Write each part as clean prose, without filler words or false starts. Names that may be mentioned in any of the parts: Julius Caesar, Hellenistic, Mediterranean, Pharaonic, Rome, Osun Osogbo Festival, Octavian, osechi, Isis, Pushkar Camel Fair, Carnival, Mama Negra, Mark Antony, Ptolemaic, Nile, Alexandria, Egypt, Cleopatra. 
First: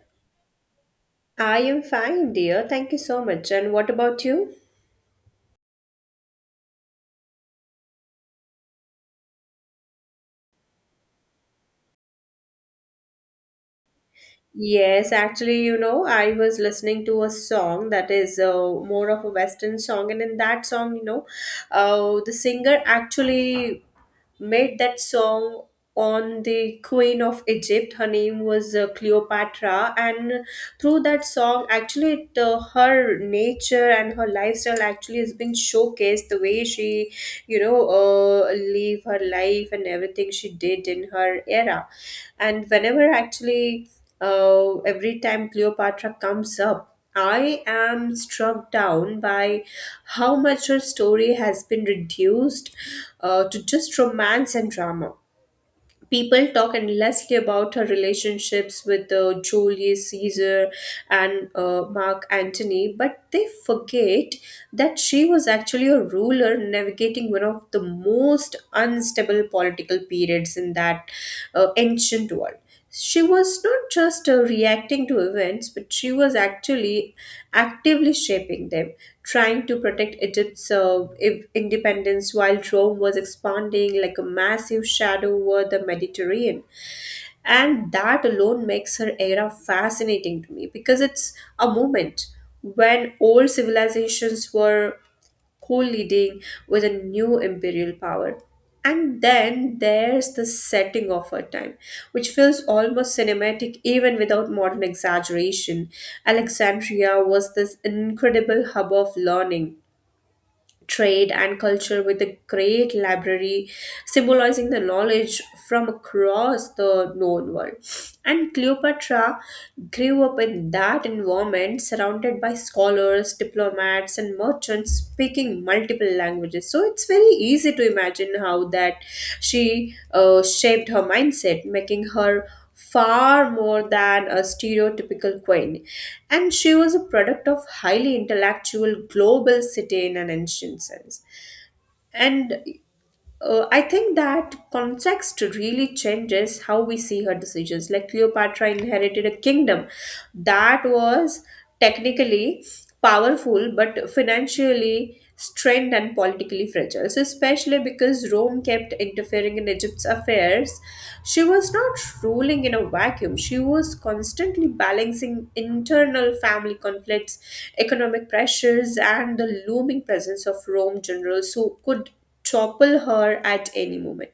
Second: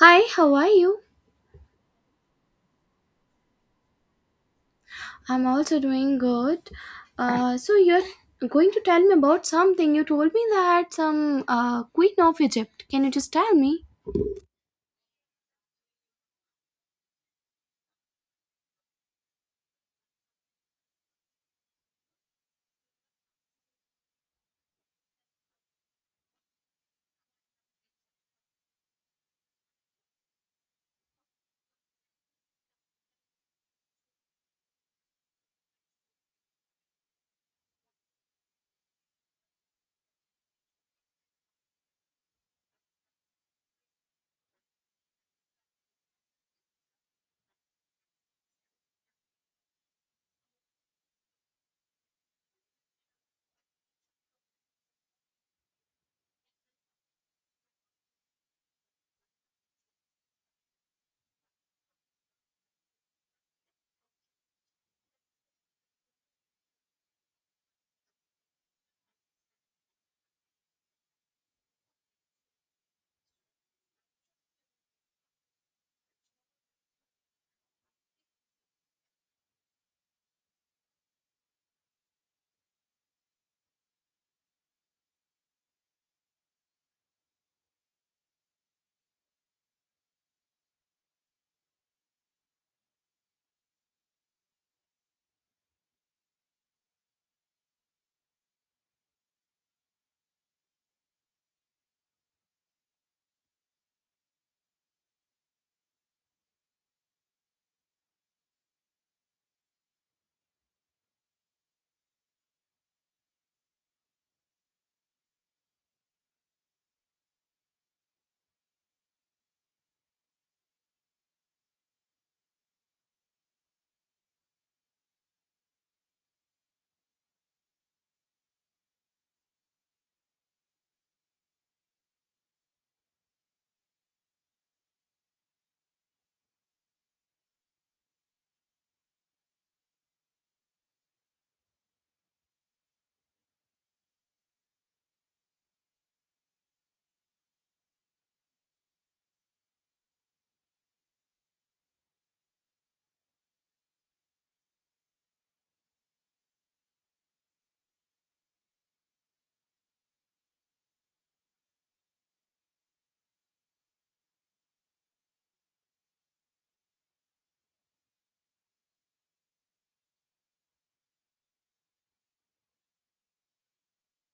Hi, how are you? I am fine, dear. Thank you so much. And what about you? I'm also doing good. So you're going to tell me about something. You told me that some Queen of Egypt. Can you just tell me? Yes, actually, you know, I was listening to a song that is more of a Western song, and in that song, you know, the singer actually made that song on the queen of Egypt. Her name was Cleopatra, and through that song actually her nature and her lifestyle actually has been showcased the way she, you know, live her life and everything she did in her era. And whenever every time Cleopatra comes up, I am struck down by how much her story has been reduced to just romance and drama. People talk endlessly about her relationships with Julius Caesar and Mark Antony, but they forget that she was actually a ruler navigating one of the most unstable political periods in that ancient world. She was not just reacting to events, but she was actually actively shaping them, trying to protect Egypt's independence while Rome was expanding like a massive shadow over the Mediterranean. And that alone makes her era fascinating to me because it's a moment when old civilizations were co-leading with a new imperial power. And then there's the setting of her time, which feels almost cinematic even without modern exaggeration. Alexandria was this incredible hub of learning, trade, and culture, with a great library symbolizing the knowledge from across the known world. And Cleopatra grew up in that environment, surrounded by scholars, diplomats, and merchants speaking multiple languages. So it's very easy to imagine how that she shaped her mindset, making her far more than a stereotypical queen, and she was a product of highly intellectual global city in an ancient sense. And I think that context really changes how we see her decisions. Like, Cleopatra inherited a kingdom that was technically powerful but financially strained and politically fragile. So, especially because Rome kept interfering in Egypt's affairs, she was not ruling in a vacuum. She was constantly balancing internal family conflicts, economic pressures, and the looming presence of Rome generals who could topple her at any moment.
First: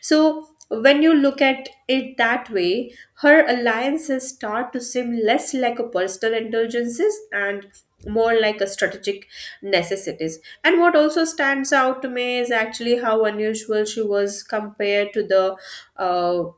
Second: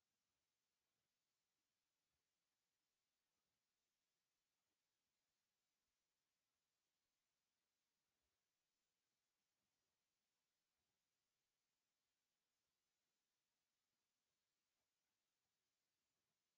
So when you look at it that way, her alliances start to seem less like a personal indulgences and more like a strategic necessities. And what also stands out to me is actually how unusual she was compared to the uh,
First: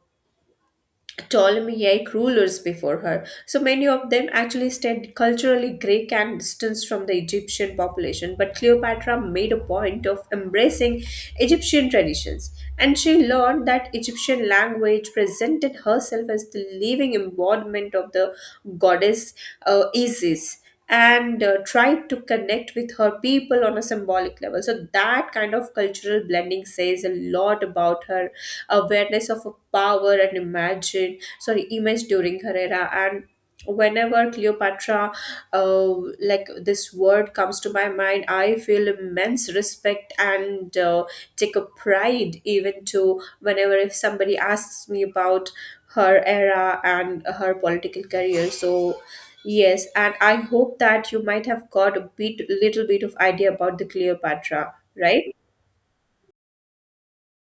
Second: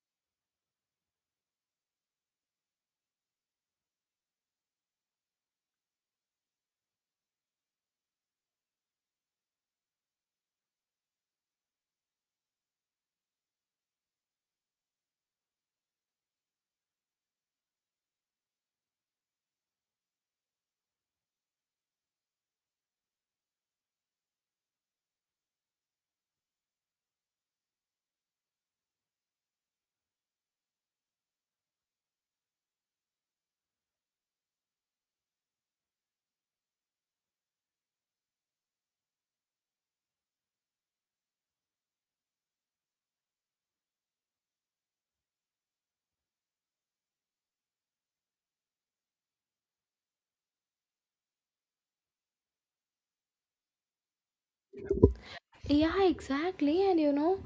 Ptolemaic rulers before her. So many of them actually stayed culturally Greek and distanced from the Egyptian population, but Cleopatra made a point of embracing Egyptian traditions. And she learned that Egyptian language, presented herself as the living embodiment of the goddess Isis, and tried to connect with her people on a symbolic level. So, that kind of cultural blending says a lot about her awareness of power and imagine, sorry, image during her era. And whenever Cleopatra, uh, like, this word comes to my mind, I feel immense respect and, take a pride even to whenever if somebody asks me about her era and her political career. So yes, and I hope that you might have got a bit little bit of idea about the Cleopatra, right? Yeah, exactly. And you know,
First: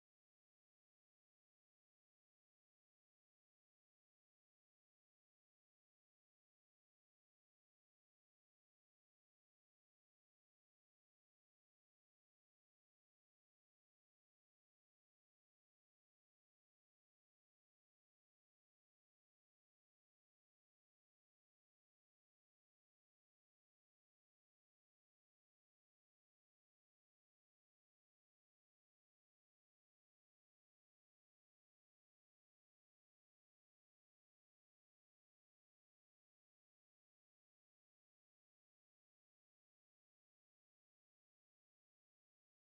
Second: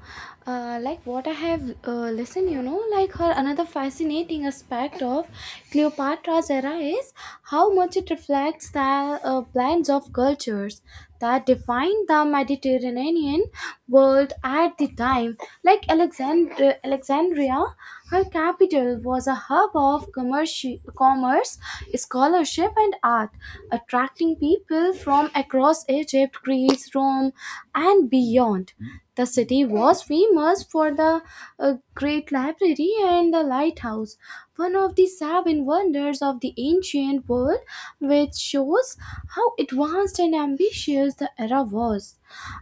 uh, like what I have listened, like her another fascinating aspect of Cleopatra's era is how much it reflects the blends of cultures that defined the Mediterranean world at the time. Like Alexandria, her capital was a hub of commerce, scholarship, and art, attracting people from across Egypt, Greece, Rome, and beyond. The city was famous for the great library and the lighthouse, one of the seven wonders of the ancient world, which shows how advanced and ambitious the era was,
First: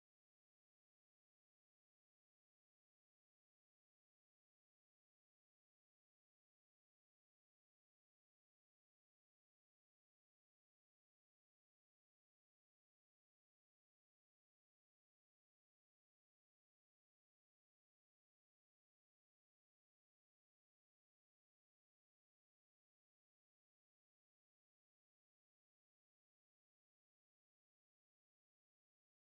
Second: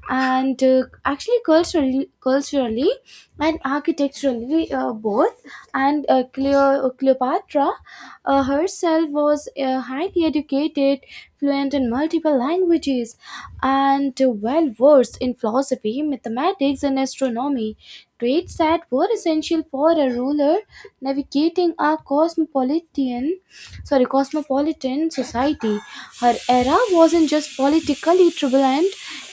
and actually culturally and architecturally both. And Cleopatra herself was highly educated, fluent in multiple languages, and well versed in philosophy, mathematics, and astronomy, traits that were essential for a ruler together navigating our cosmopolitan society. Her era wasn't just politically turbulent,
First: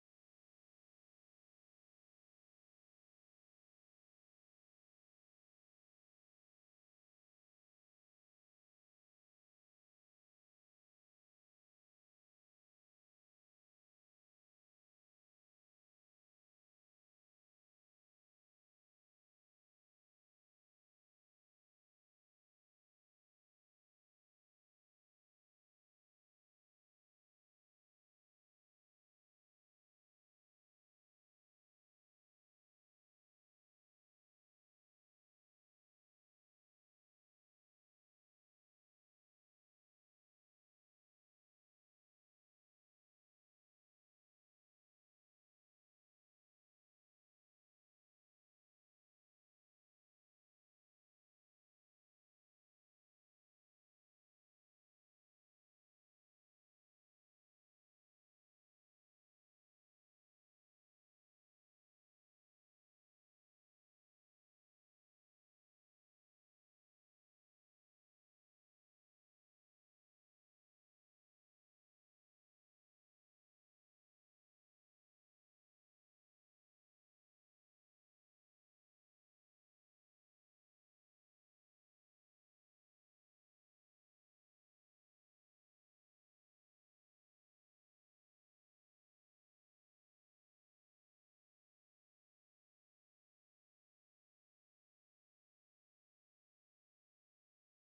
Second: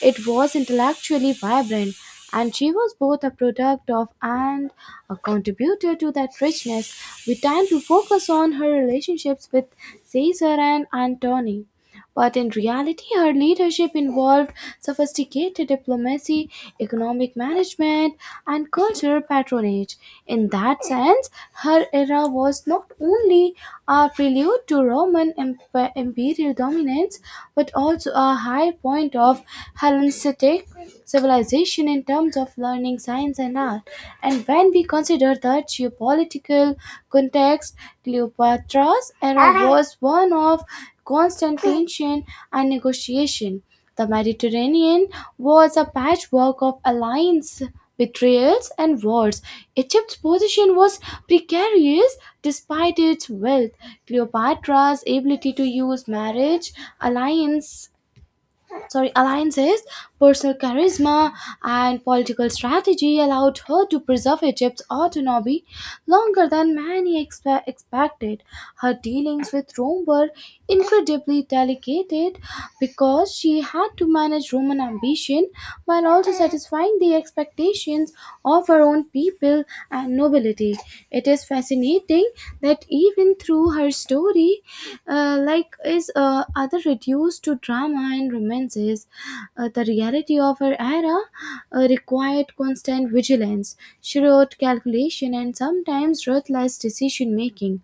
it was intellectually vibrant, and she was both a product of and a contributor to that richness. We tend to focus on her relationships with Caesar and Antony, but in reality, her leadership involved sophisticated diplomacy, economic management, and cultural patronage. In that sense, her era was not only a prelude to Roman imperial dominance, but also a high point of Hellenistic civilization in terms of learning, science, and art. And when we consider the geopolitical context, Cleopatra's era was one of constant tension and negotiation. The Mediterranean was a patchwork of alliance, betrayals, and wars. Egypt's position was precarious despite its wealth. Cleopatra's ability to use marriage, alliance, alliances, personal charisma, and political strategy allowed her to preserve Egypt's autonomy longer than many expected. Her dealings with Rome were incredibly delicate because she had to manage Roman ambition while also satisfying the expectations of her own people and nobility. It is fascinating that even through her story, like is other reduced to drama and romances, the reality of her era required constant vigilance, shrewd calculation, and sometimes ruthless decision making.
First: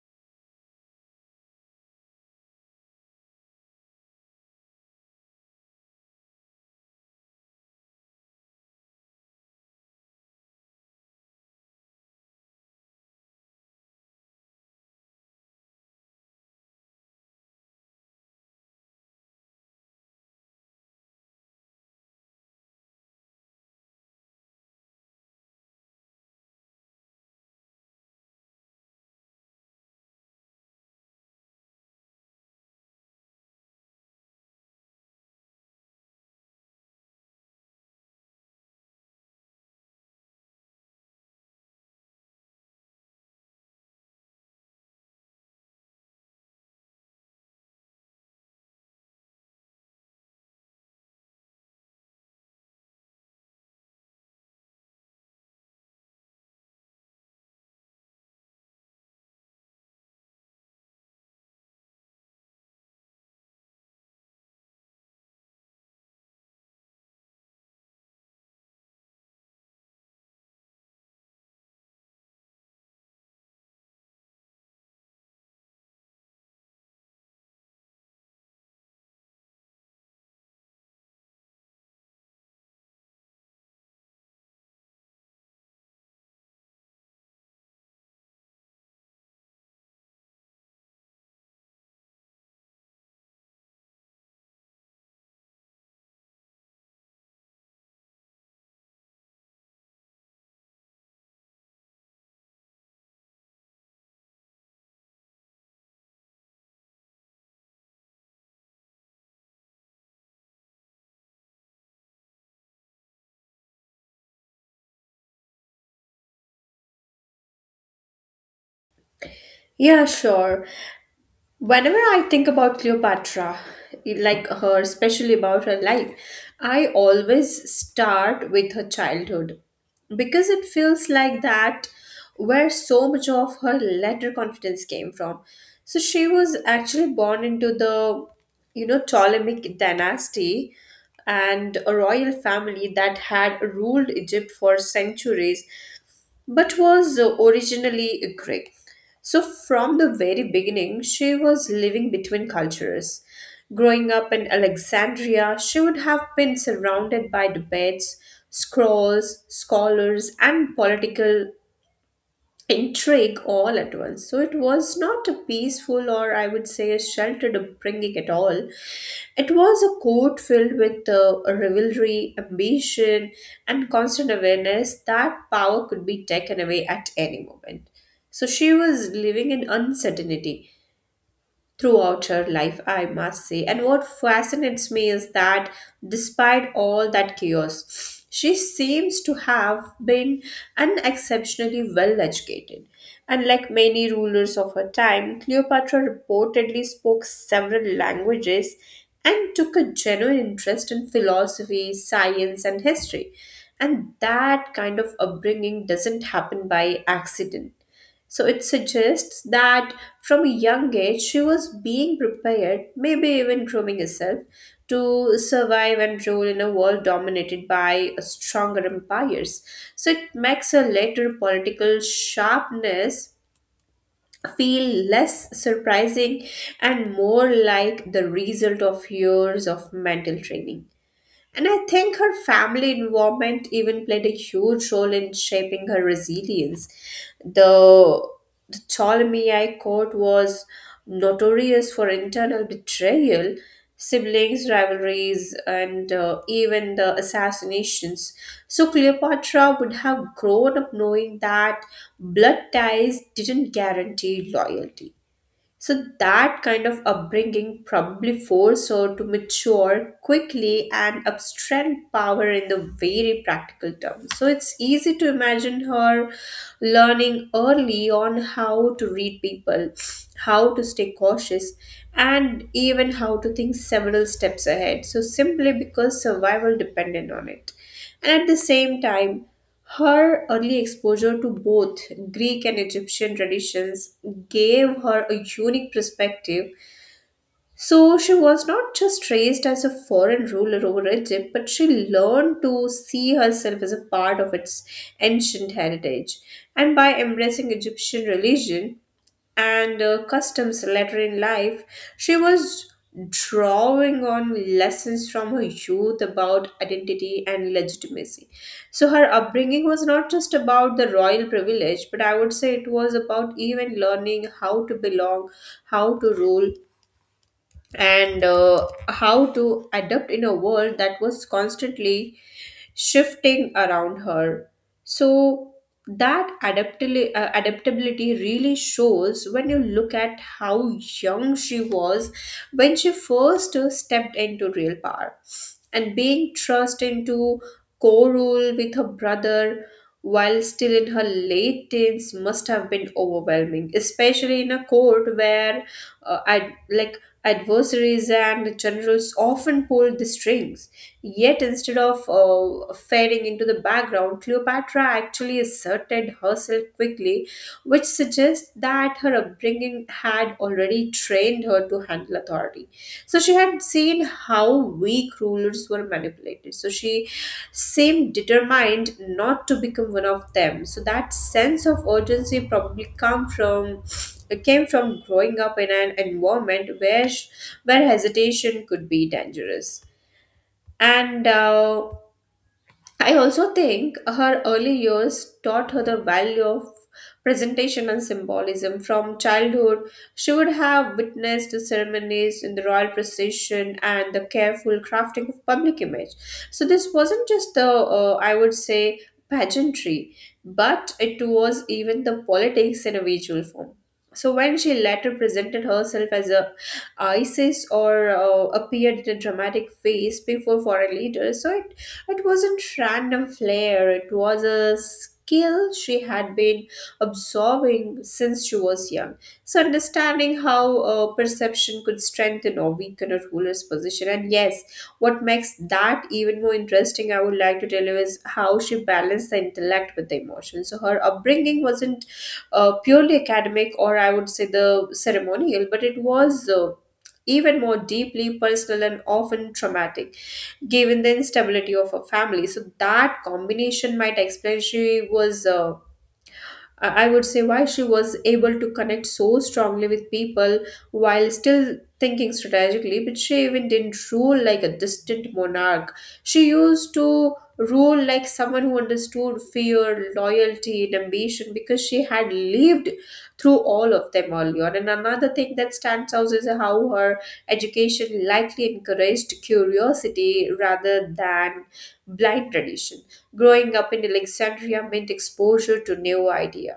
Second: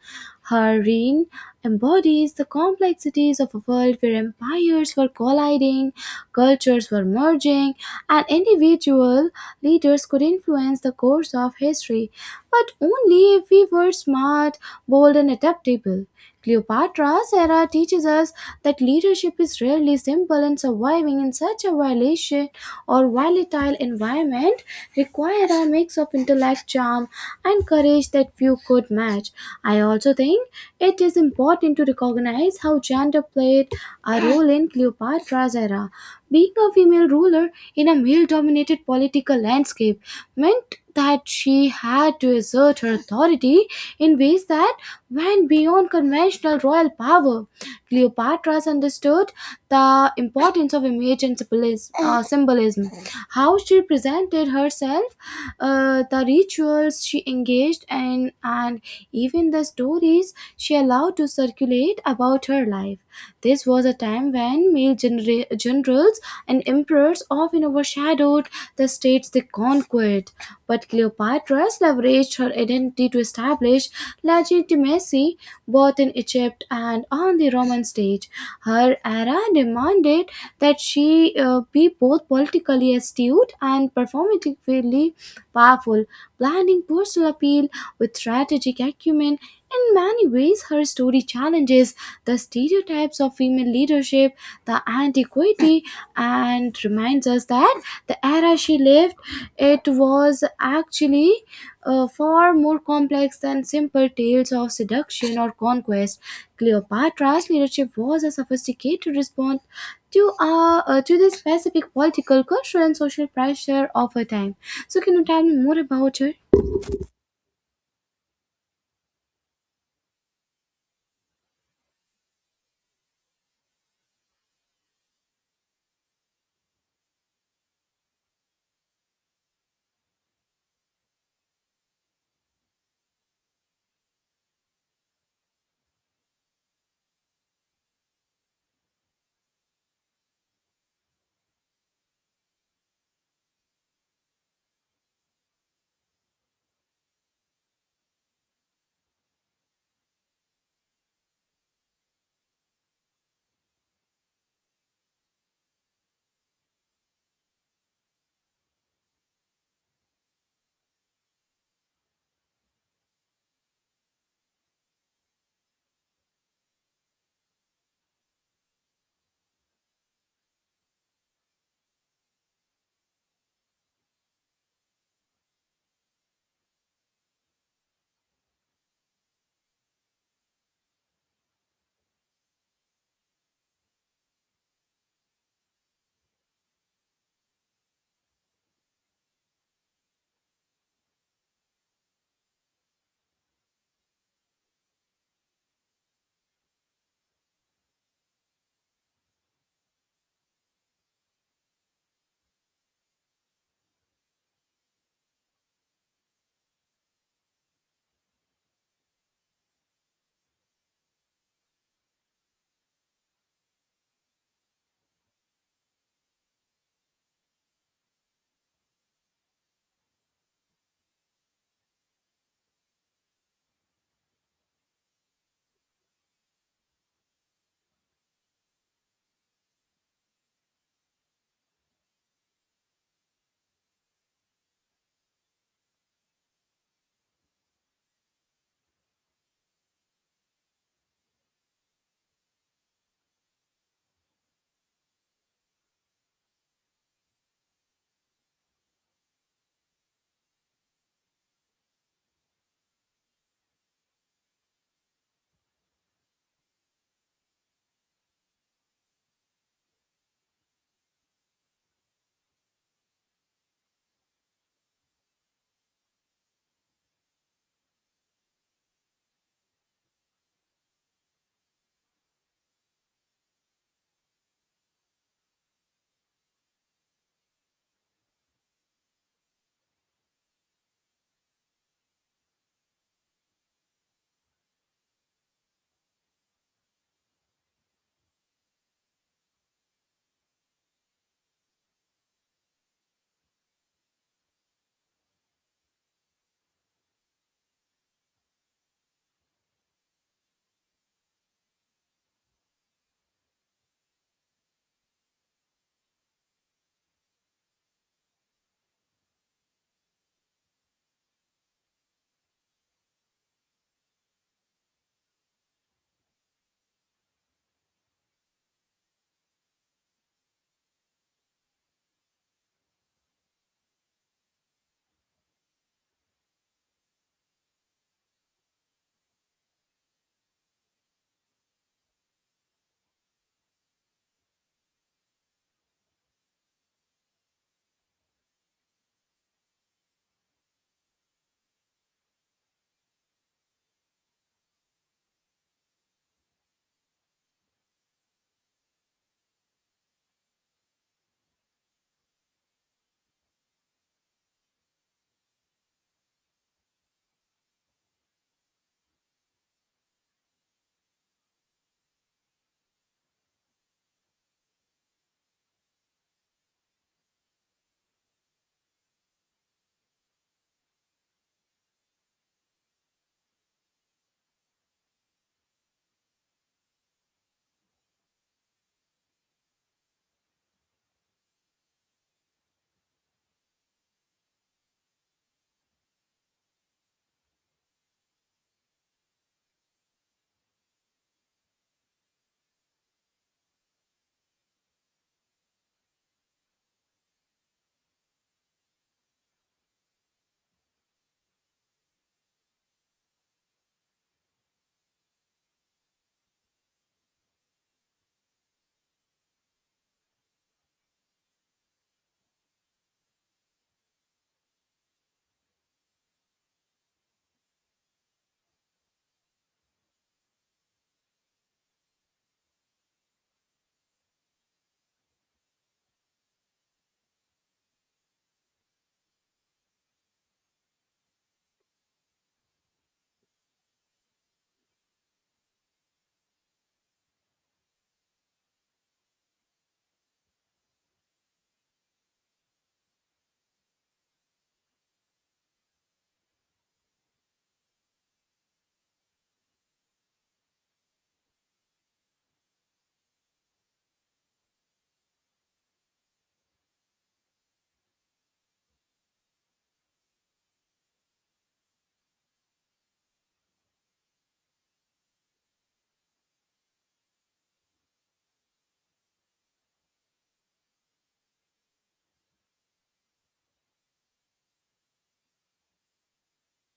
Her reign embodies the complexities of a world where empires were colliding, cultures were merging, and individual leaders could influence the course of history, but only if we were smart, bold, and adaptable. Cleopatra's era teaches us that leadership is rarely simple, and surviving in such a violation or volatile environment require a mix of intellect, charm, and courage that few could match. I also think it is important to recognize how gender played a role in Cleopatra's era. Being a female ruler in a male dominated political landscape meant that she had to assert her authority in ways that went beyond conventional royal power. Cleopatra understood the importance of image and symbolism, how she presented herself, the rituals she engaged in, and even the stories she allowed to circulate about her life. This was a time when male generals and emperors often overshadowed the states they conquered, but Cleopatra leveraged her identity to establish legitimacy both in Egypt and on the Roman stage. Her era demanded that she be both politically astute and performatively powerful, blending personal appeal with strategic acumen. In many ways, her story challenges the stereotypes of female leadership, the antiquity, and reminds us that the era she lived, it was actually far more complex than simple tales of seduction or conquest. Cleopatra's leadership was a sophisticated response to the specific political, cultural, and social pressure of her time. So, can you tell me more about her? Yeah, sure. Whenever I think about Cleopatra, like her, especially about her life, I always start with her childhood because it feels like that where so much of her later confidence came from. So she was actually born into the, you know, Ptolemaic dynasty, and a royal family that had ruled Egypt for centuries but was originally Greek. So, from the very beginning, she was living between cultures. Growing up in Alexandria, she would have been surrounded by debates, scrolls, scholars, and political intrigue all at once. So it was not a peaceful or, I would say, a sheltered upbringing at all. It was a court filled with rivalry, ambition, and constant awareness that power could be taken away at any moment. So she was living in uncertainty throughout her life, I must say. And what fascinates me is that despite all that chaos, she seems to have been unexceptionally well educated. And like many rulers of her time, Cleopatra reportedly spoke several languages and took a genuine interest in philosophy, science, and history. And that kind of upbringing doesn't happen by accident, so it suggests that from a young age she was being prepared, maybe even grooming herself, to survive and rule in a world dominated by stronger empires. So it makes her later political sharpness feel less surprising and more like the result of years of mental training. And I think her family involvement even played a huge role in shaping her resilience. The, the Ptolemaic court was notorious for internal betrayal, siblings' rivalries, and even the assassinations. So Cleopatra would have grown up knowing that blood ties didn't guarantee loyalty. So that kind of upbringing probably forced her to mature quickly and abstract power in the very practical terms. So it's easy to imagine her learning early on how to read people, how to stay cautious, and even how to think several steps ahead. So simply because survival depended on it. And at the same time, her early exposure to both Greek and Egyptian traditions gave her a unique perspective. So she was not just raised as a foreign ruler over Egypt, but she learned to see herself as a part of its ancient heritage. And by embracing Egyptian religion and customs later in life, she was drawing on lessons from her youth about identity and legitimacy. So her upbringing was not just about the royal privilege, but I would say it was about even learning how to belong, how to rule, and how to adapt in a world that was constantly shifting around her. So that adaptability really shows when you look at how young she was when she first stepped into real power. And being thrust into co-rule with her brother while still in her late teens must have been overwhelming, especially in a court where, like, adversaries and generals often pulled the strings. Yet, instead of fading into the background, Cleopatra actually asserted herself quickly, which suggests that her upbringing had already trained her to handle authority. So, she had seen how weak rulers were manipulated. So, she seem determined not to become one of them. So that sense of urgency probably come from came from growing up in an environment where hesitation could be dangerous. And I also think her early years taught her the value of presentation and symbolism. From childhood, she would have witnessed the ceremonies in the royal procession and the careful crafting of public image. So, this wasn't just the, I would say, pageantry, but it was even the politics in a visual form. So, when she later presented herself as a Isis or appeared in a dramatic face before foreign leaders, so it wasn't random flair, it was a skill she had been absorbing since she was young. So, understanding how perception could strengthen or weaken a ruler's position. And yes, what makes that even more interesting, I would like to tell you, is how she balanced the intellect with the emotion. So, her upbringing wasn't purely academic, or I would say the ceremonial, but it was. Even more deeply personal and often traumatic given the instability of a family. So that combination might explain she was I would say why she was able to connect so strongly with people while still thinking strategically, but she even didn't rule like a distant monarch. She used to rule like someone who understood fear, loyalty, and ambition because she had lived through all of them earlier. And another thing that stands out is how her education likely encouraged curiosity rather than blind tradition. Growing up in Alexandria meant exposure to new ideas,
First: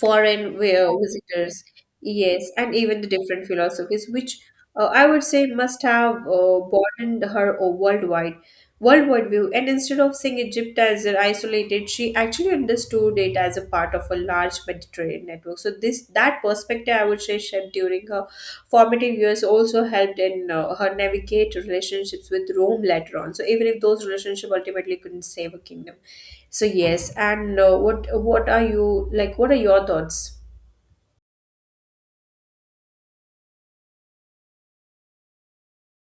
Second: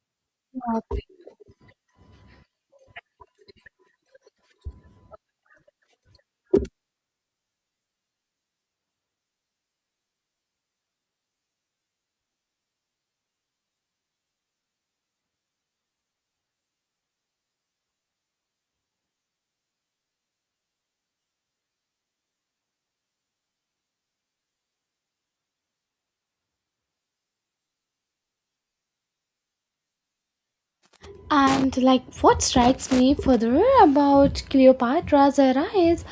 foreign visitors, yes, and even the different philosophies, which I would say must have broadened her worldwide view. And instead of seeing Egypt as an isolated, she actually understood it as a part of a large Mediterranean network. So this, that perspective, I would say, shaped during her formative years also helped in her navigate relationships with Rome later on. So even if those relationships ultimately couldn't save a kingdom, so yes, and what are you like? What are your thoughts? And like what strikes me further about Cleopatra's era is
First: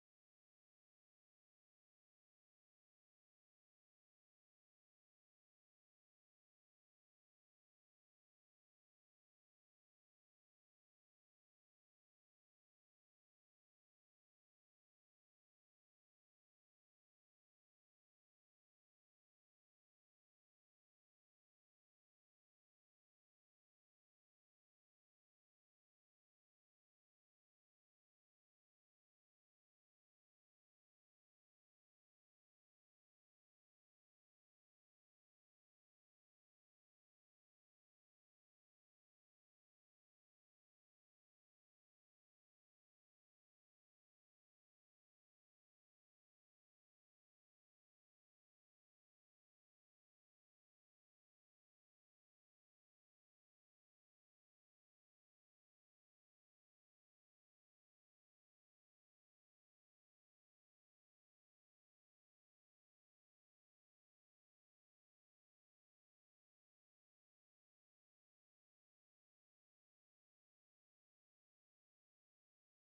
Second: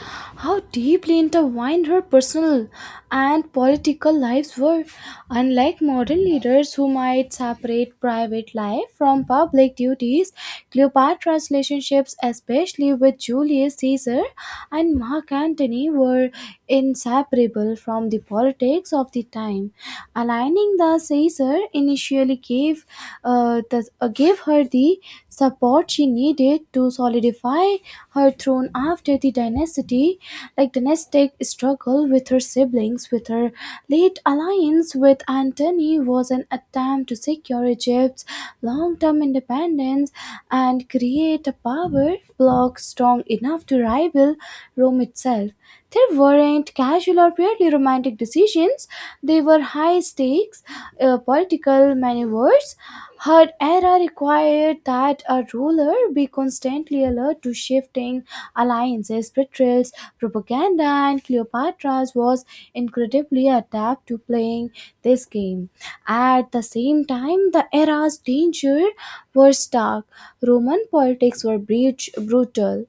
how deeply intertwined her personal and political lives were. Unlike modern leaders who might separate private life from public duties, Cleopatra's relationships, especially with Julius Caesar and Mark Antony, were inseparable from the politics of the time. Aligning the Caesar initially gave her the support she needed to solidify her throne after the dynasty, like dynastic struggle with her siblings. With her late alliance with Antony was an attempt to secure Egypt's long-term independence and create a power bloc strong enough to rival Rome itself. There weren't casual or purely romantic decisions, they were high stakes political maneuvers. Her era required that a ruler be constantly alert to shifting alliances, betrayals, propaganda, and Cleopatra's was incredibly adept to playing this game. At the same time, the era's danger were stark. Roman politics were breach, brutal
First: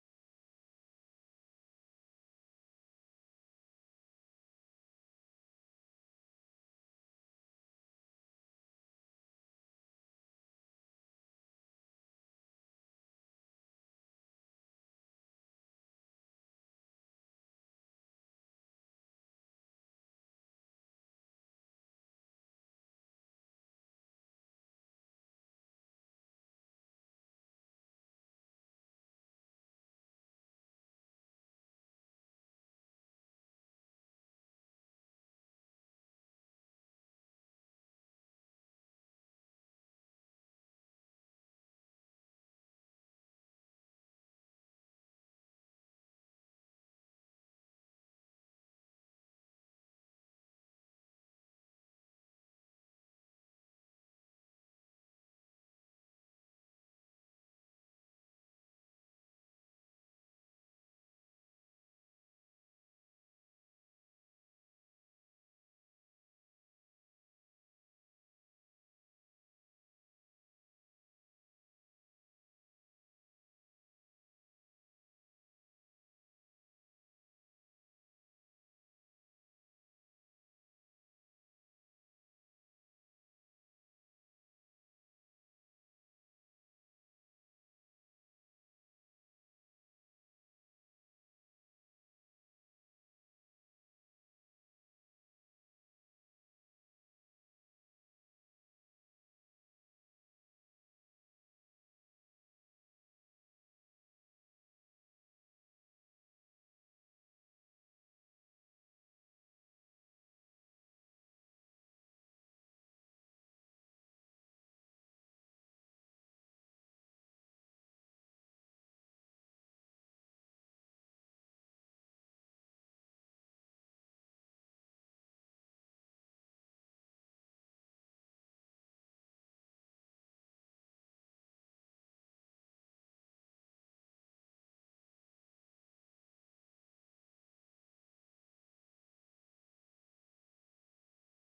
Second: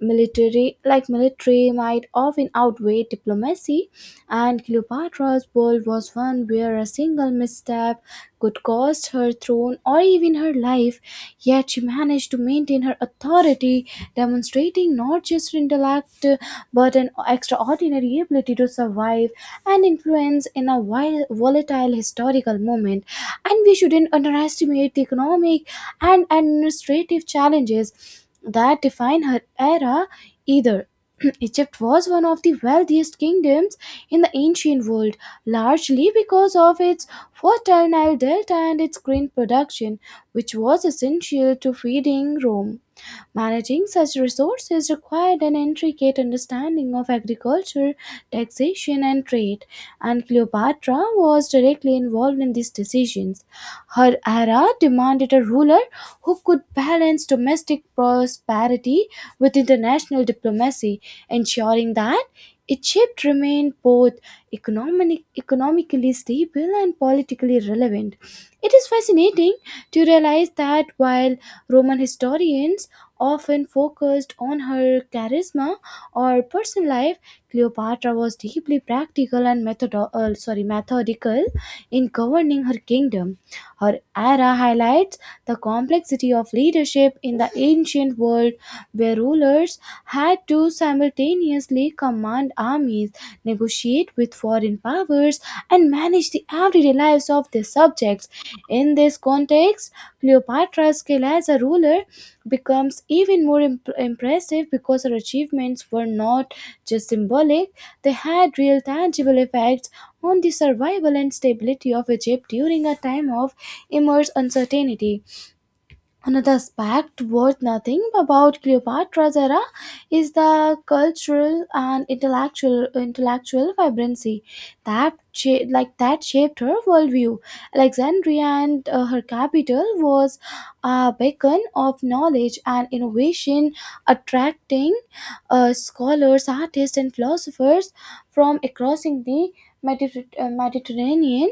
military like military might often outweigh diplomacy, and Cleopatra's world was one where a single misstep could cost her throne or even her life. Yet she managed to maintain her authority, demonstrating not just her intellect, but an extraordinary ability to survive and influence in a volatile historical moment. And we shouldn't underestimate the economic and administrative challenges that define her era either. Egypt was one of the wealthiest kingdoms in the ancient world, largely because of its fertile Nile delta and its grain production, which was essential to feeding Rome. Managing such resources required an intricate understanding of agriculture, taxation, and trade, and Cleopatra was directly involved in these decisions. Her era demanded a ruler who could balance domestic prosperity with international diplomacy, ensuring that Egypt remained both economically stable and politically relevant. It is fascinating to realize that while Roman historians often focused on her charisma or personal life, Cleopatra was deeply practical and methodical in governing her kingdom. Her era highlights the complexity of leadership in the ancient world, where rulers had to simultaneously command armies, negotiate with foreign powers, and manage the everyday lives of their subjects. In this context, Cleopatra's skill as a ruler becomes even more impressive, because her achievements were not just symbolic, they had real tangible effects on the survival and stability of Egypt during a time of immense uncertainty. Another aspect worth nothing about Cleopatra's era is the cultural and intellectual vibrancy that that shaped her worldview. Alexandria, and her capital, was a beacon of knowledge and innovation, attracting scholars, artists, and philosophers from across the Mediterranean.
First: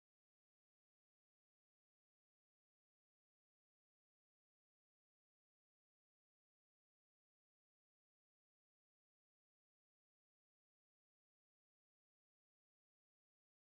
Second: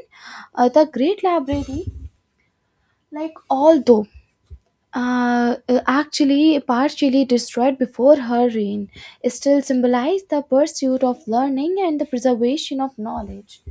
The Great Library, although actually partially destroyed before her reign, still symbolize the pursuit of learning and the preservation of knowledge.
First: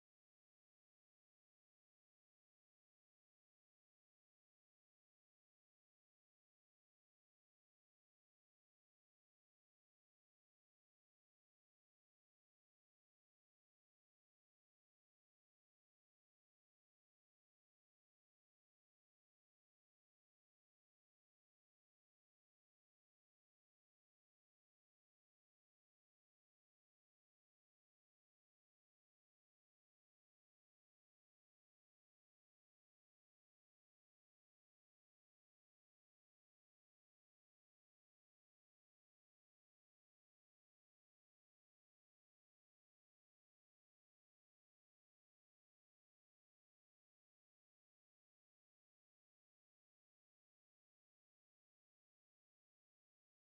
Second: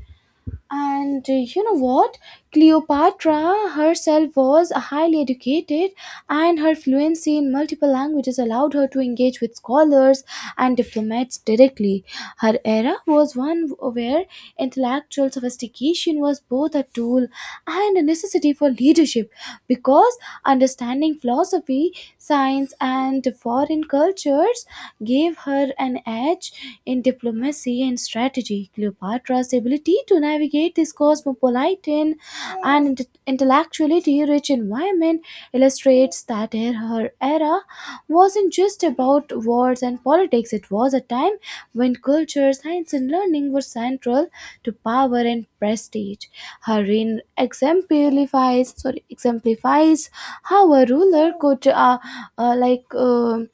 And You know what? Cleopatra herself was highly educated, and her fluency in multiple languages allowed her to engage with scholars and diplomats directly. Her era was one where intellectual sophistication was both a tool and a necessity for leadership, because understanding philosophy, science, and foreign cultures gave her an edge in diplomacy and strategy. Cleopatra's ability to navigate this cosmopolitan and intellectually rich environment illustrates that her era wasn't just about wars and politics, it was a time when culture, science, and learning were central to power and prestige. Her reign exemplifies how a ruler could uh, like, um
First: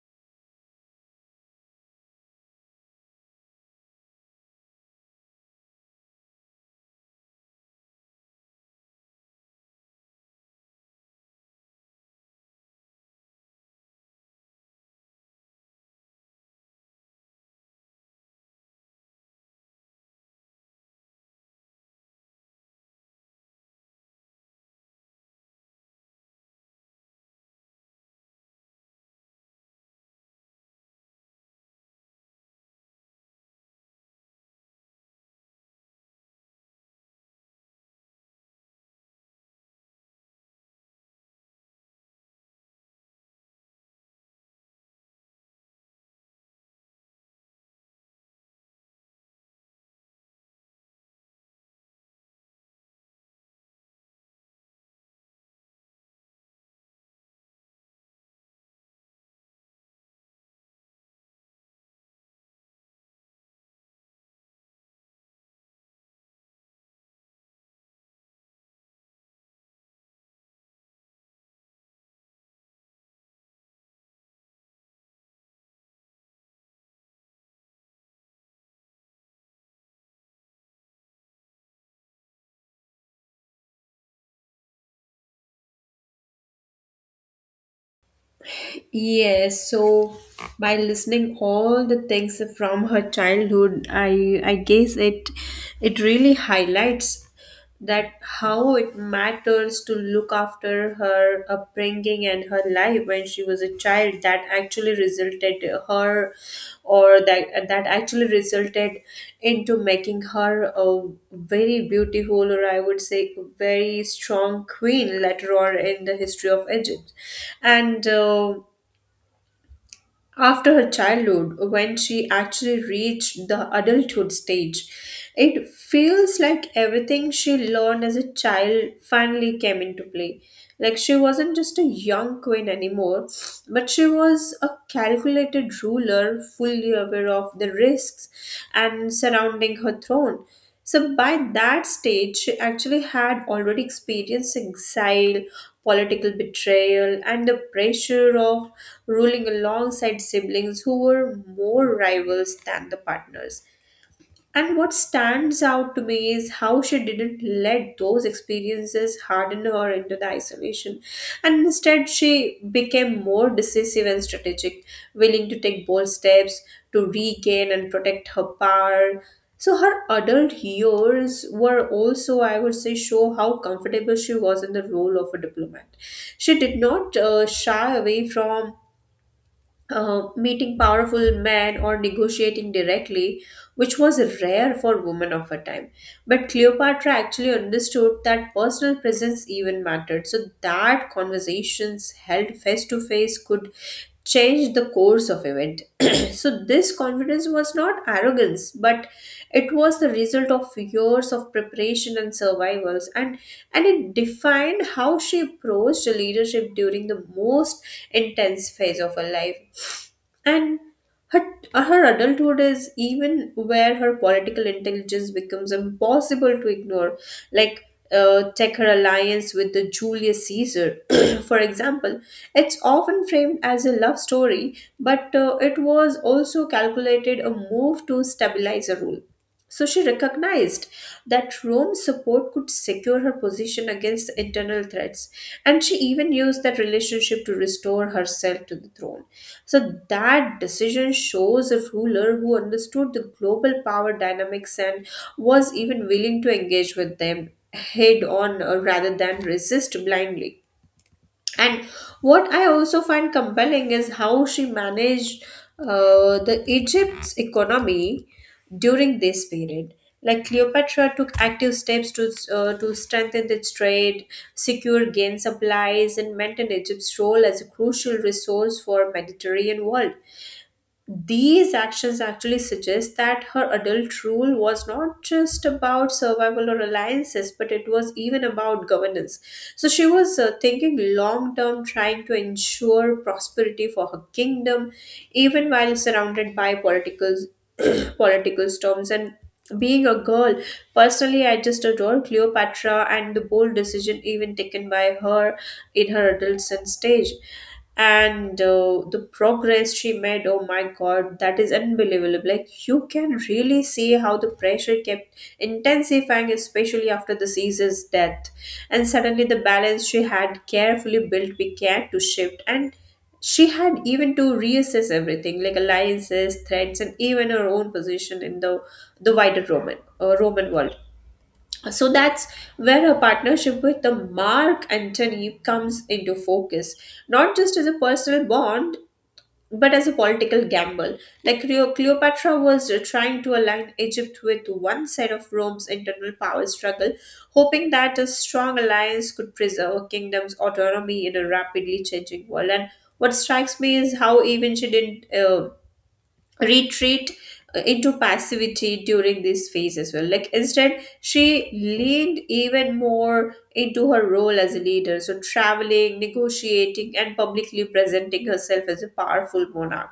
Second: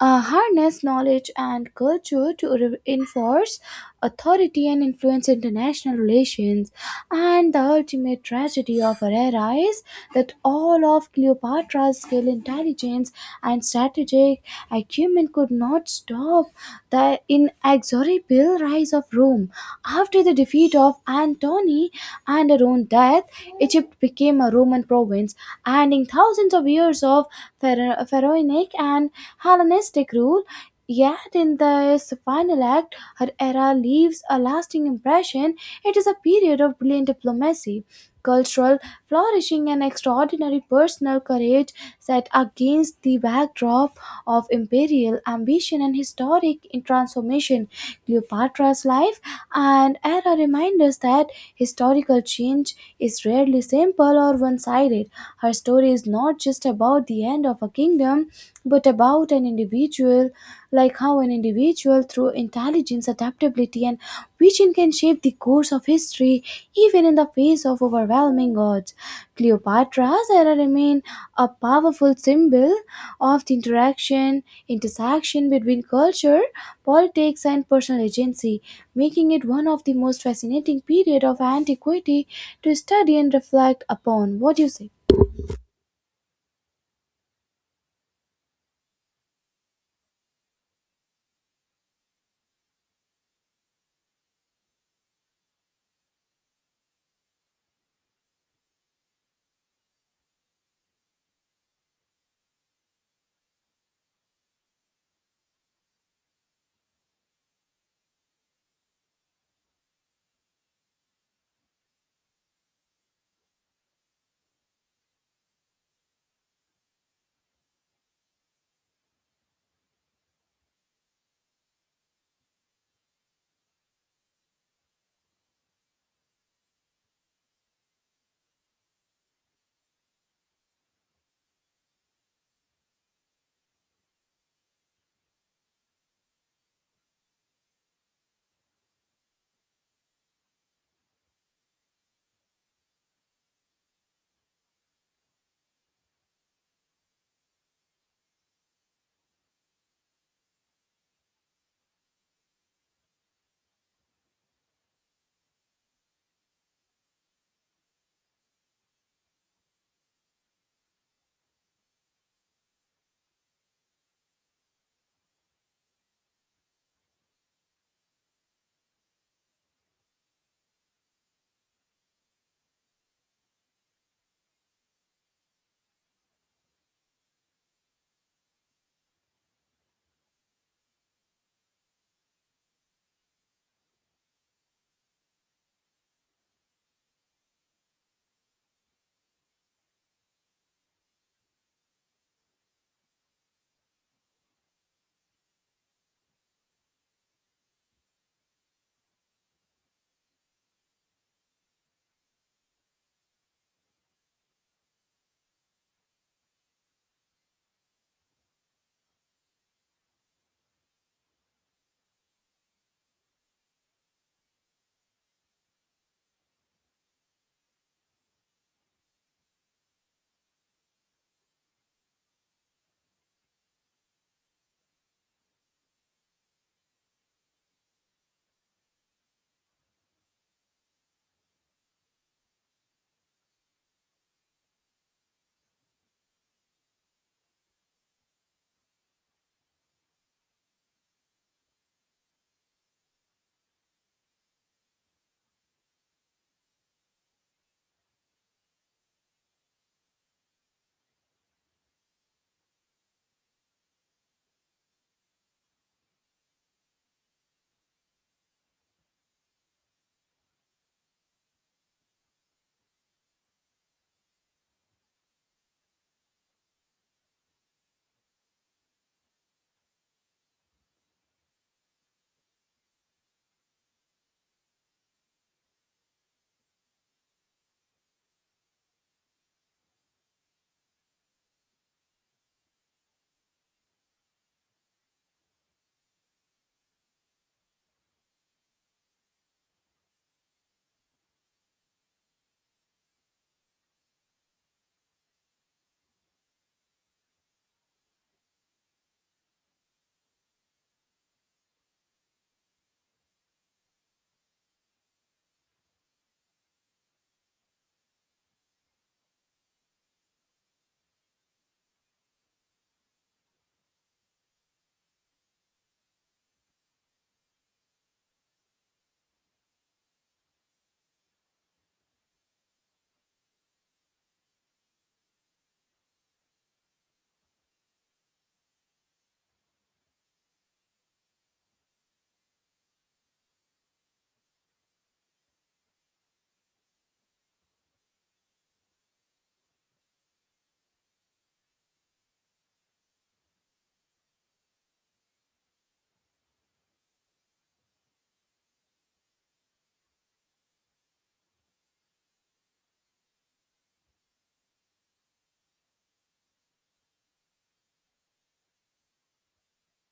harness knowledge and culture to enforce authority and influence international relations. And the ultimate tragedy of her era is that all of Cleopatra's skill, intelligence, and strategic acumen could not stop the inexorable rise of Rome. After the defeat of Antony and her own death, Egypt became a Roman province, ending thousands of years of pharaonic and Hellenistic rule. Yet in this final act, her era leaves a lasting impression. It is a period of brilliant diplomacy, cultural flourishing, and extraordinary personal courage, set against the backdrop of imperial ambition and historic transformation. Cleopatra's life and era remind us that historical change is rarely simple or one sided. Her story is not just about the end of a kingdom, but about an individual like how an individual, through intelligence, adaptability, and vision, can shape the course of history even in the face of overwhelming odds. Cleopatra's era remains a powerful symbol of intersection between culture, politics, and personal agency, making it one of the most fascinating periods of antiquity to study and reflect upon. What do you say? Yes, so by listening all the things from her childhood, I guess it really highlights that how it matters to look after her upbringing and her life when she was a child that actually resulted her or that actually resulted into making her a very beautiful or I would say very strong queen later on in the history of Egypt and after her childhood, when she actually reached the adulthood stage, it feels like everything she learned as a child finally came into play. Like she wasn't just a young queen anymore, but she was a calculated ruler, fully aware of the risks and surrounding her throne. So by that stage, she actually had already experienced exile, political betrayal, and the pressure of ruling alongside siblings who were more rivals than the partners. And what stands out to me is how she didn't let those experiences harden her into the isolation. And instead, she became more decisive and strategic, willing to take bold steps to regain and protect her power. So, her adult years were also, I would say, show how comfortable she was in the role of a diplomat. She did not shy away from meeting powerful men or negotiating directly, which was rare for women of her time. But Cleopatra actually understood that personal presence even mattered, so that conversations held face to face could change the course of event. So this confidence was not arrogance, but it was the result of years of preparation and survivals, and it defined how she approached leadership during the most intense phase of her life. And her, her adulthood is even where her political intelligence becomes impossible to ignore. Like, Take her alliance with the Julius Caesar, for example, it's often framed as a love story, but it was also calculated a move to stabilize a rule. So she recognized that Rome's support could secure her position against internal threats, and she even used that relationship to restore herself to the throne. So that decision shows a ruler who understood the global power dynamics and was even willing to engage with them head on rather than resist blindly. And what I also find compelling is how she managed the Egypt's economy during this period. Like Cleopatra took active steps to to strengthen its trade, secure gain supplies, and maintain Egypt's role as a crucial resource for Mediterranean world. These actions actually suggest that her adult rule was not just about survival or alliances, but it was even about governance. So she was thinking long term, trying to ensure prosperity for her kingdom, even while surrounded by political political storms. And being a girl, personally, I just adore Cleopatra and the bold decision even taken by her in her adolescent stage and the progress she made, oh my god, that is unbelievable. Like you can really see how the pressure kept intensifying, especially after the Caesar's death, and suddenly the balance she had carefully built began to shift, and she had even to reassess everything, like alliances, threats, and even her own position in the wider Roman Roman world. So that's where a partnership with the Mark Antony comes into focus, not just as a personal bond, but as a political gamble. Like Cleopatra was trying to align Egypt with one side of Rome's internal power struggle, hoping that a strong alliance could preserve a kingdom's autonomy in a rapidly changing world. And what strikes me is how even she didn't retreat into passivity during this phase as well. Like instead, she leaned even more into her role as a leader. So traveling, negotiating, and publicly presenting herself as a powerful monarch.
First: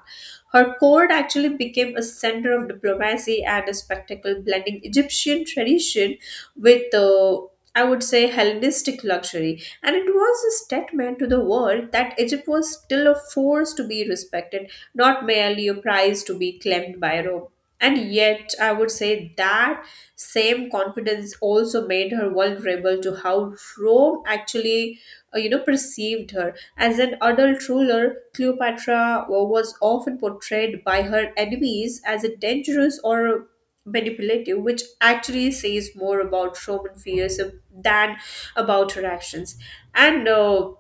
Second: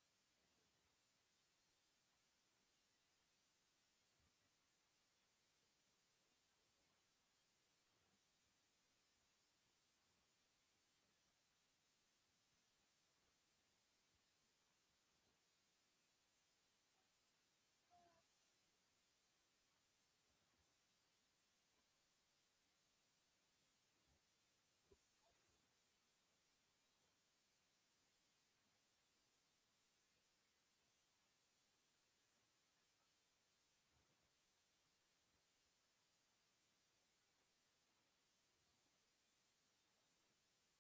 Her court actually became a center of diplomacy and a spectacle, blending Egyptian tradition with I would say Hellenistic luxury, and it was a statement to the world that Egypt was still a force to be respected, not merely a prize to be claimed by Rome. And yet, I would say that same confidence also made her vulnerable to how Rome actually, perceived her. As an adult ruler, Cleopatra was often portrayed by her enemies as a dangerous or manipulative, which actually says more about Roman fears than about her actions. And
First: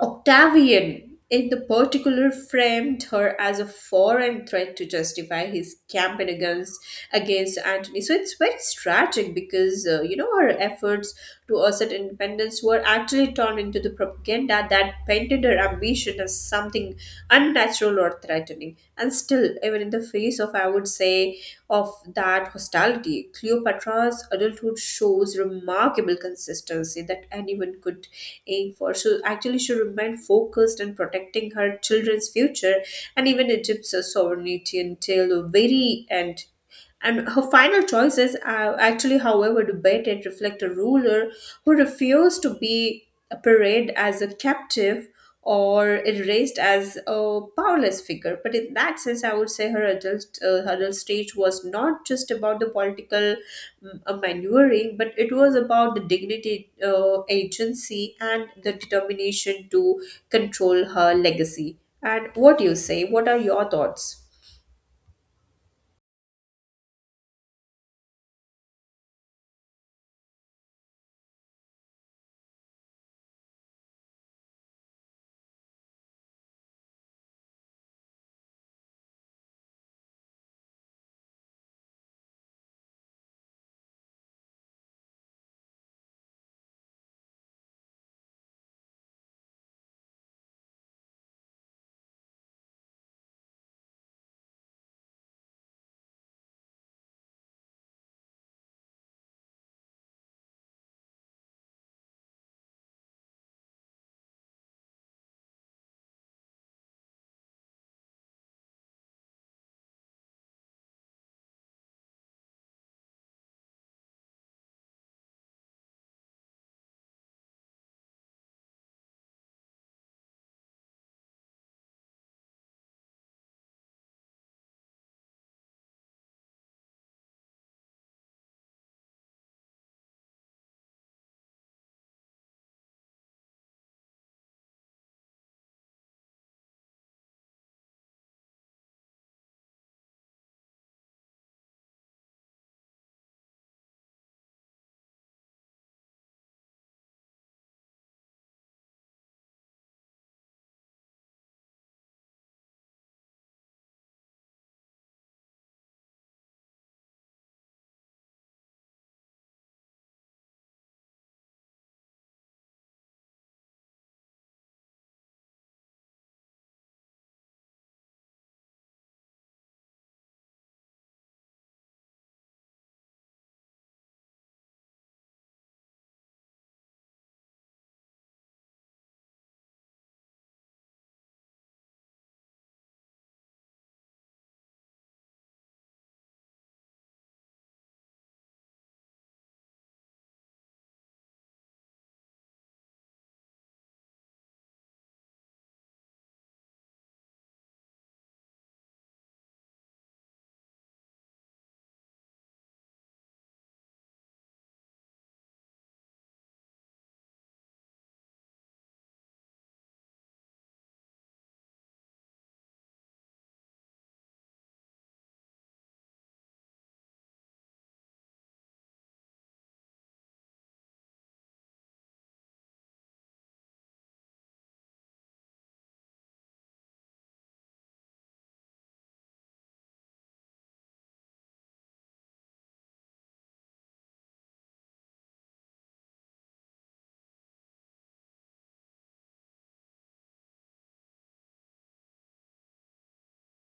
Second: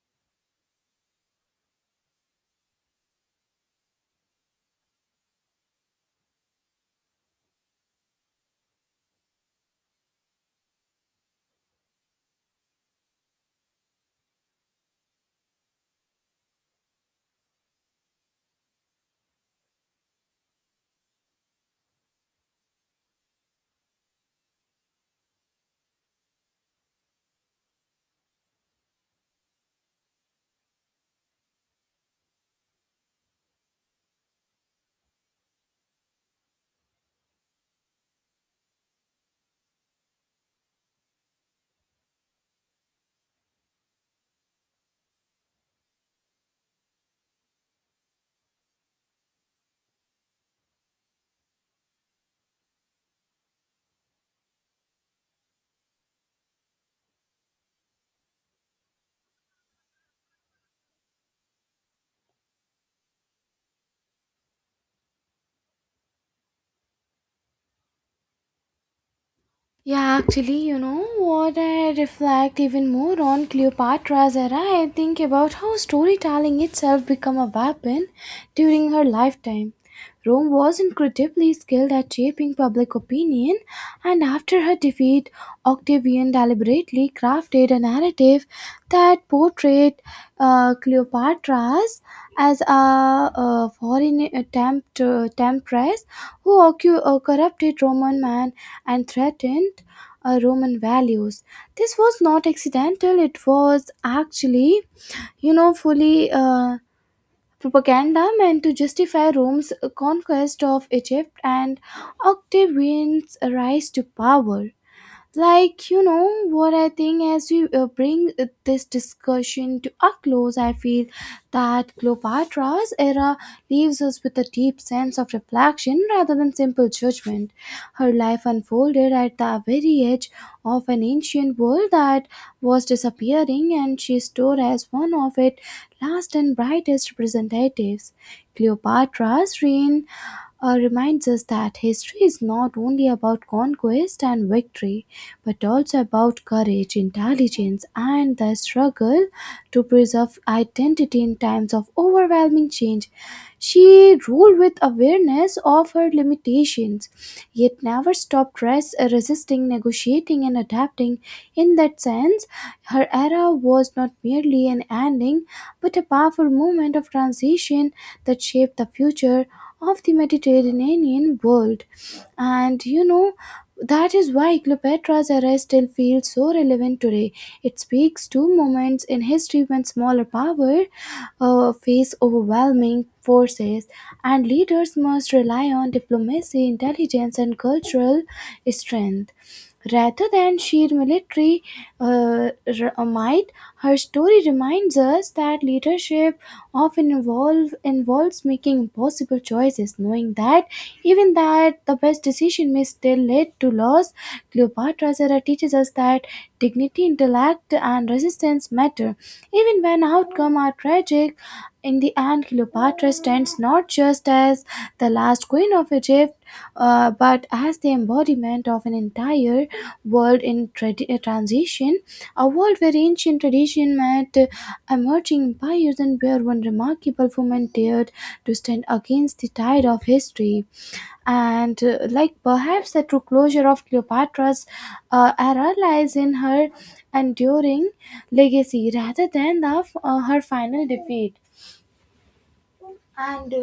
Octavian, in the particular, framed her as a foreign threat to justify his campaign against Antony. So it's very tragic because her efforts to assert independence were actually turned into the propaganda that painted her ambition as something unnatural or threatening. And still, even in the face of, I would say, of that hostility, Cleopatra's adulthood shows remarkable consistency that anyone could aim for. So actually, she remained focused on protecting her children's future and even Egypt's sovereignty until the very end. And her final choices are actually, however, debated, reflect a ruler who refused to be paraded as a captive or erased as a powerless figure. But in that sense, I would say her her adult stage was not just about the political maneuvering, but it was about the dignity, agency, and the determination to control her legacy. And what do you say? What are your thoughts? Yeah, actually, you know what, I reflect even more on Cleopatra's era. I think about how storytelling itself became a weapon during her lifetime. Rome was incredibly skilled at shaping public opinion, and after her defeat, Octavian deliberately crafted a narrative that portrayed Cleopatra's as a foreign temptress who corrupted Roman man and threatened Roman values. This was not accidental, it was actually, fully propaganda meant to justify Rome's conquest of Egypt and Octavian's rise to power. Like, you know what, I think as we bring this discussion to a close, I feel that Cleopatra's era leaves us with a deep sense of reflection rather than simple judgment. Her life unfolded at the very edge of an ancient world that was disappearing, and she stood as one of its last and brightest representatives. Cleopatra's reign reminds us that history is not only about conquest and victory, but also about courage, intelligence, and the struggle to preserve identity in times of overwhelming change. She ruled with awareness of her limitations, yet never stopped resisting, negotiating, and adapting. In that sense, her era was not merely an ending, but a powerful moment of transition that shaped the future of the Mediterranean world. And you know, that is why Cleopatra's arrest still feels so relevant today. It speaks to moments in history when smaller power face overwhelming forces, and leaders must rely on diplomacy, intelligence, and cultural strength, rather than sheer military might. Her story reminds us that leadership often involves making impossible choices, knowing that even that the best decision may still lead to loss. Cleopatra's era teaches us that dignity, intellect, and resistance matter, even when outcomes are tragic in the end. Cleopatra stands not just as the last queen of Egypt, but as the embodiment of an entire world in transition, a world where ancient tradition met emerging empires, and where one remarkable woman dared to stand against the tide of history. And like Perhaps the true closure of Cleopatra's era lies in her enduring legacy rather than her final defeat. and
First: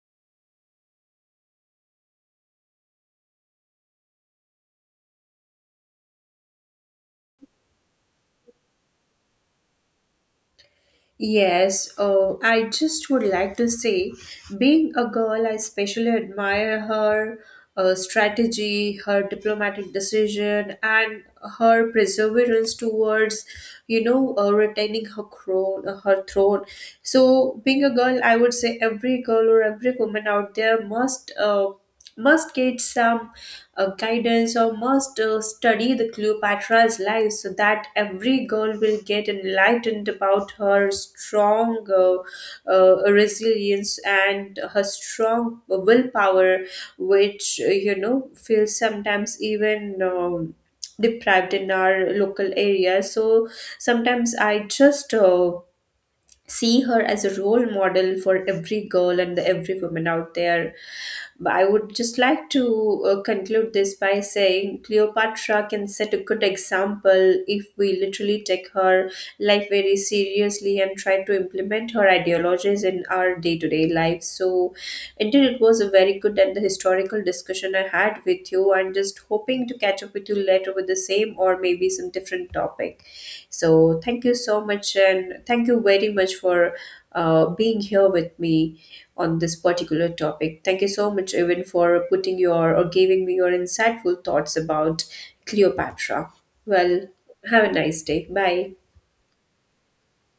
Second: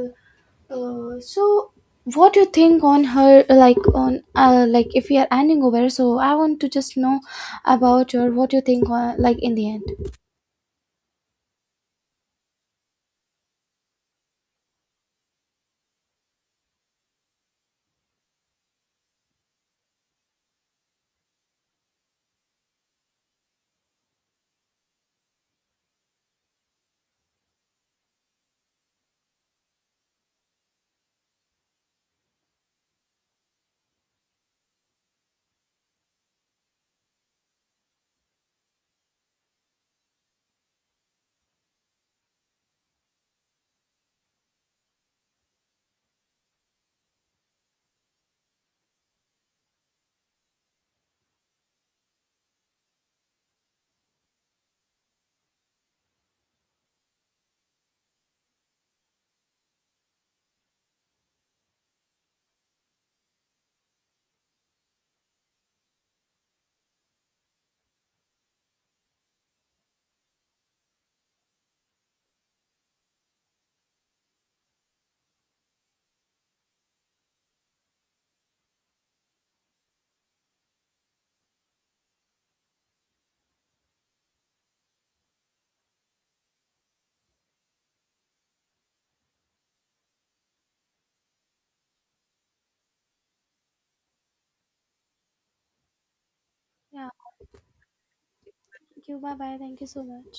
uh, uh, so what do you think on her, like on if we are ending over? So I want to just know about your what you think on, like in the end. Yes, oh, I just would like to say, being a girl, I especially admire her strategy, her diplomatic decision, and her perseverance towards, retaining her crown, her throne. So, being a girl, I would say every girl or every woman out there must. Must get some guidance or must study the Cleopatra's life so that every girl will get enlightened about her strong resilience and her strong willpower, which feels sometimes even. Deprived in our local area. So sometimes I just see her as a role model for every girl and every woman out there, but I would just like to conclude this by saying Cleopatra can set a good example if we literally take her life very seriously and try to implement her ideologies in our day to day life. So, indeed, it was a very good and the historical discussion I had with you. I'm just hoping to catch up with you later with the same or maybe some different topic. So, thank you so much and thank you very much for being here with me on this particular topic. Thank you so much, even for putting your or giving me your insightful thoughts about Cleopatra. Well, Yeah, have a nice day. Bye. thank you, bye bye, thank you so much.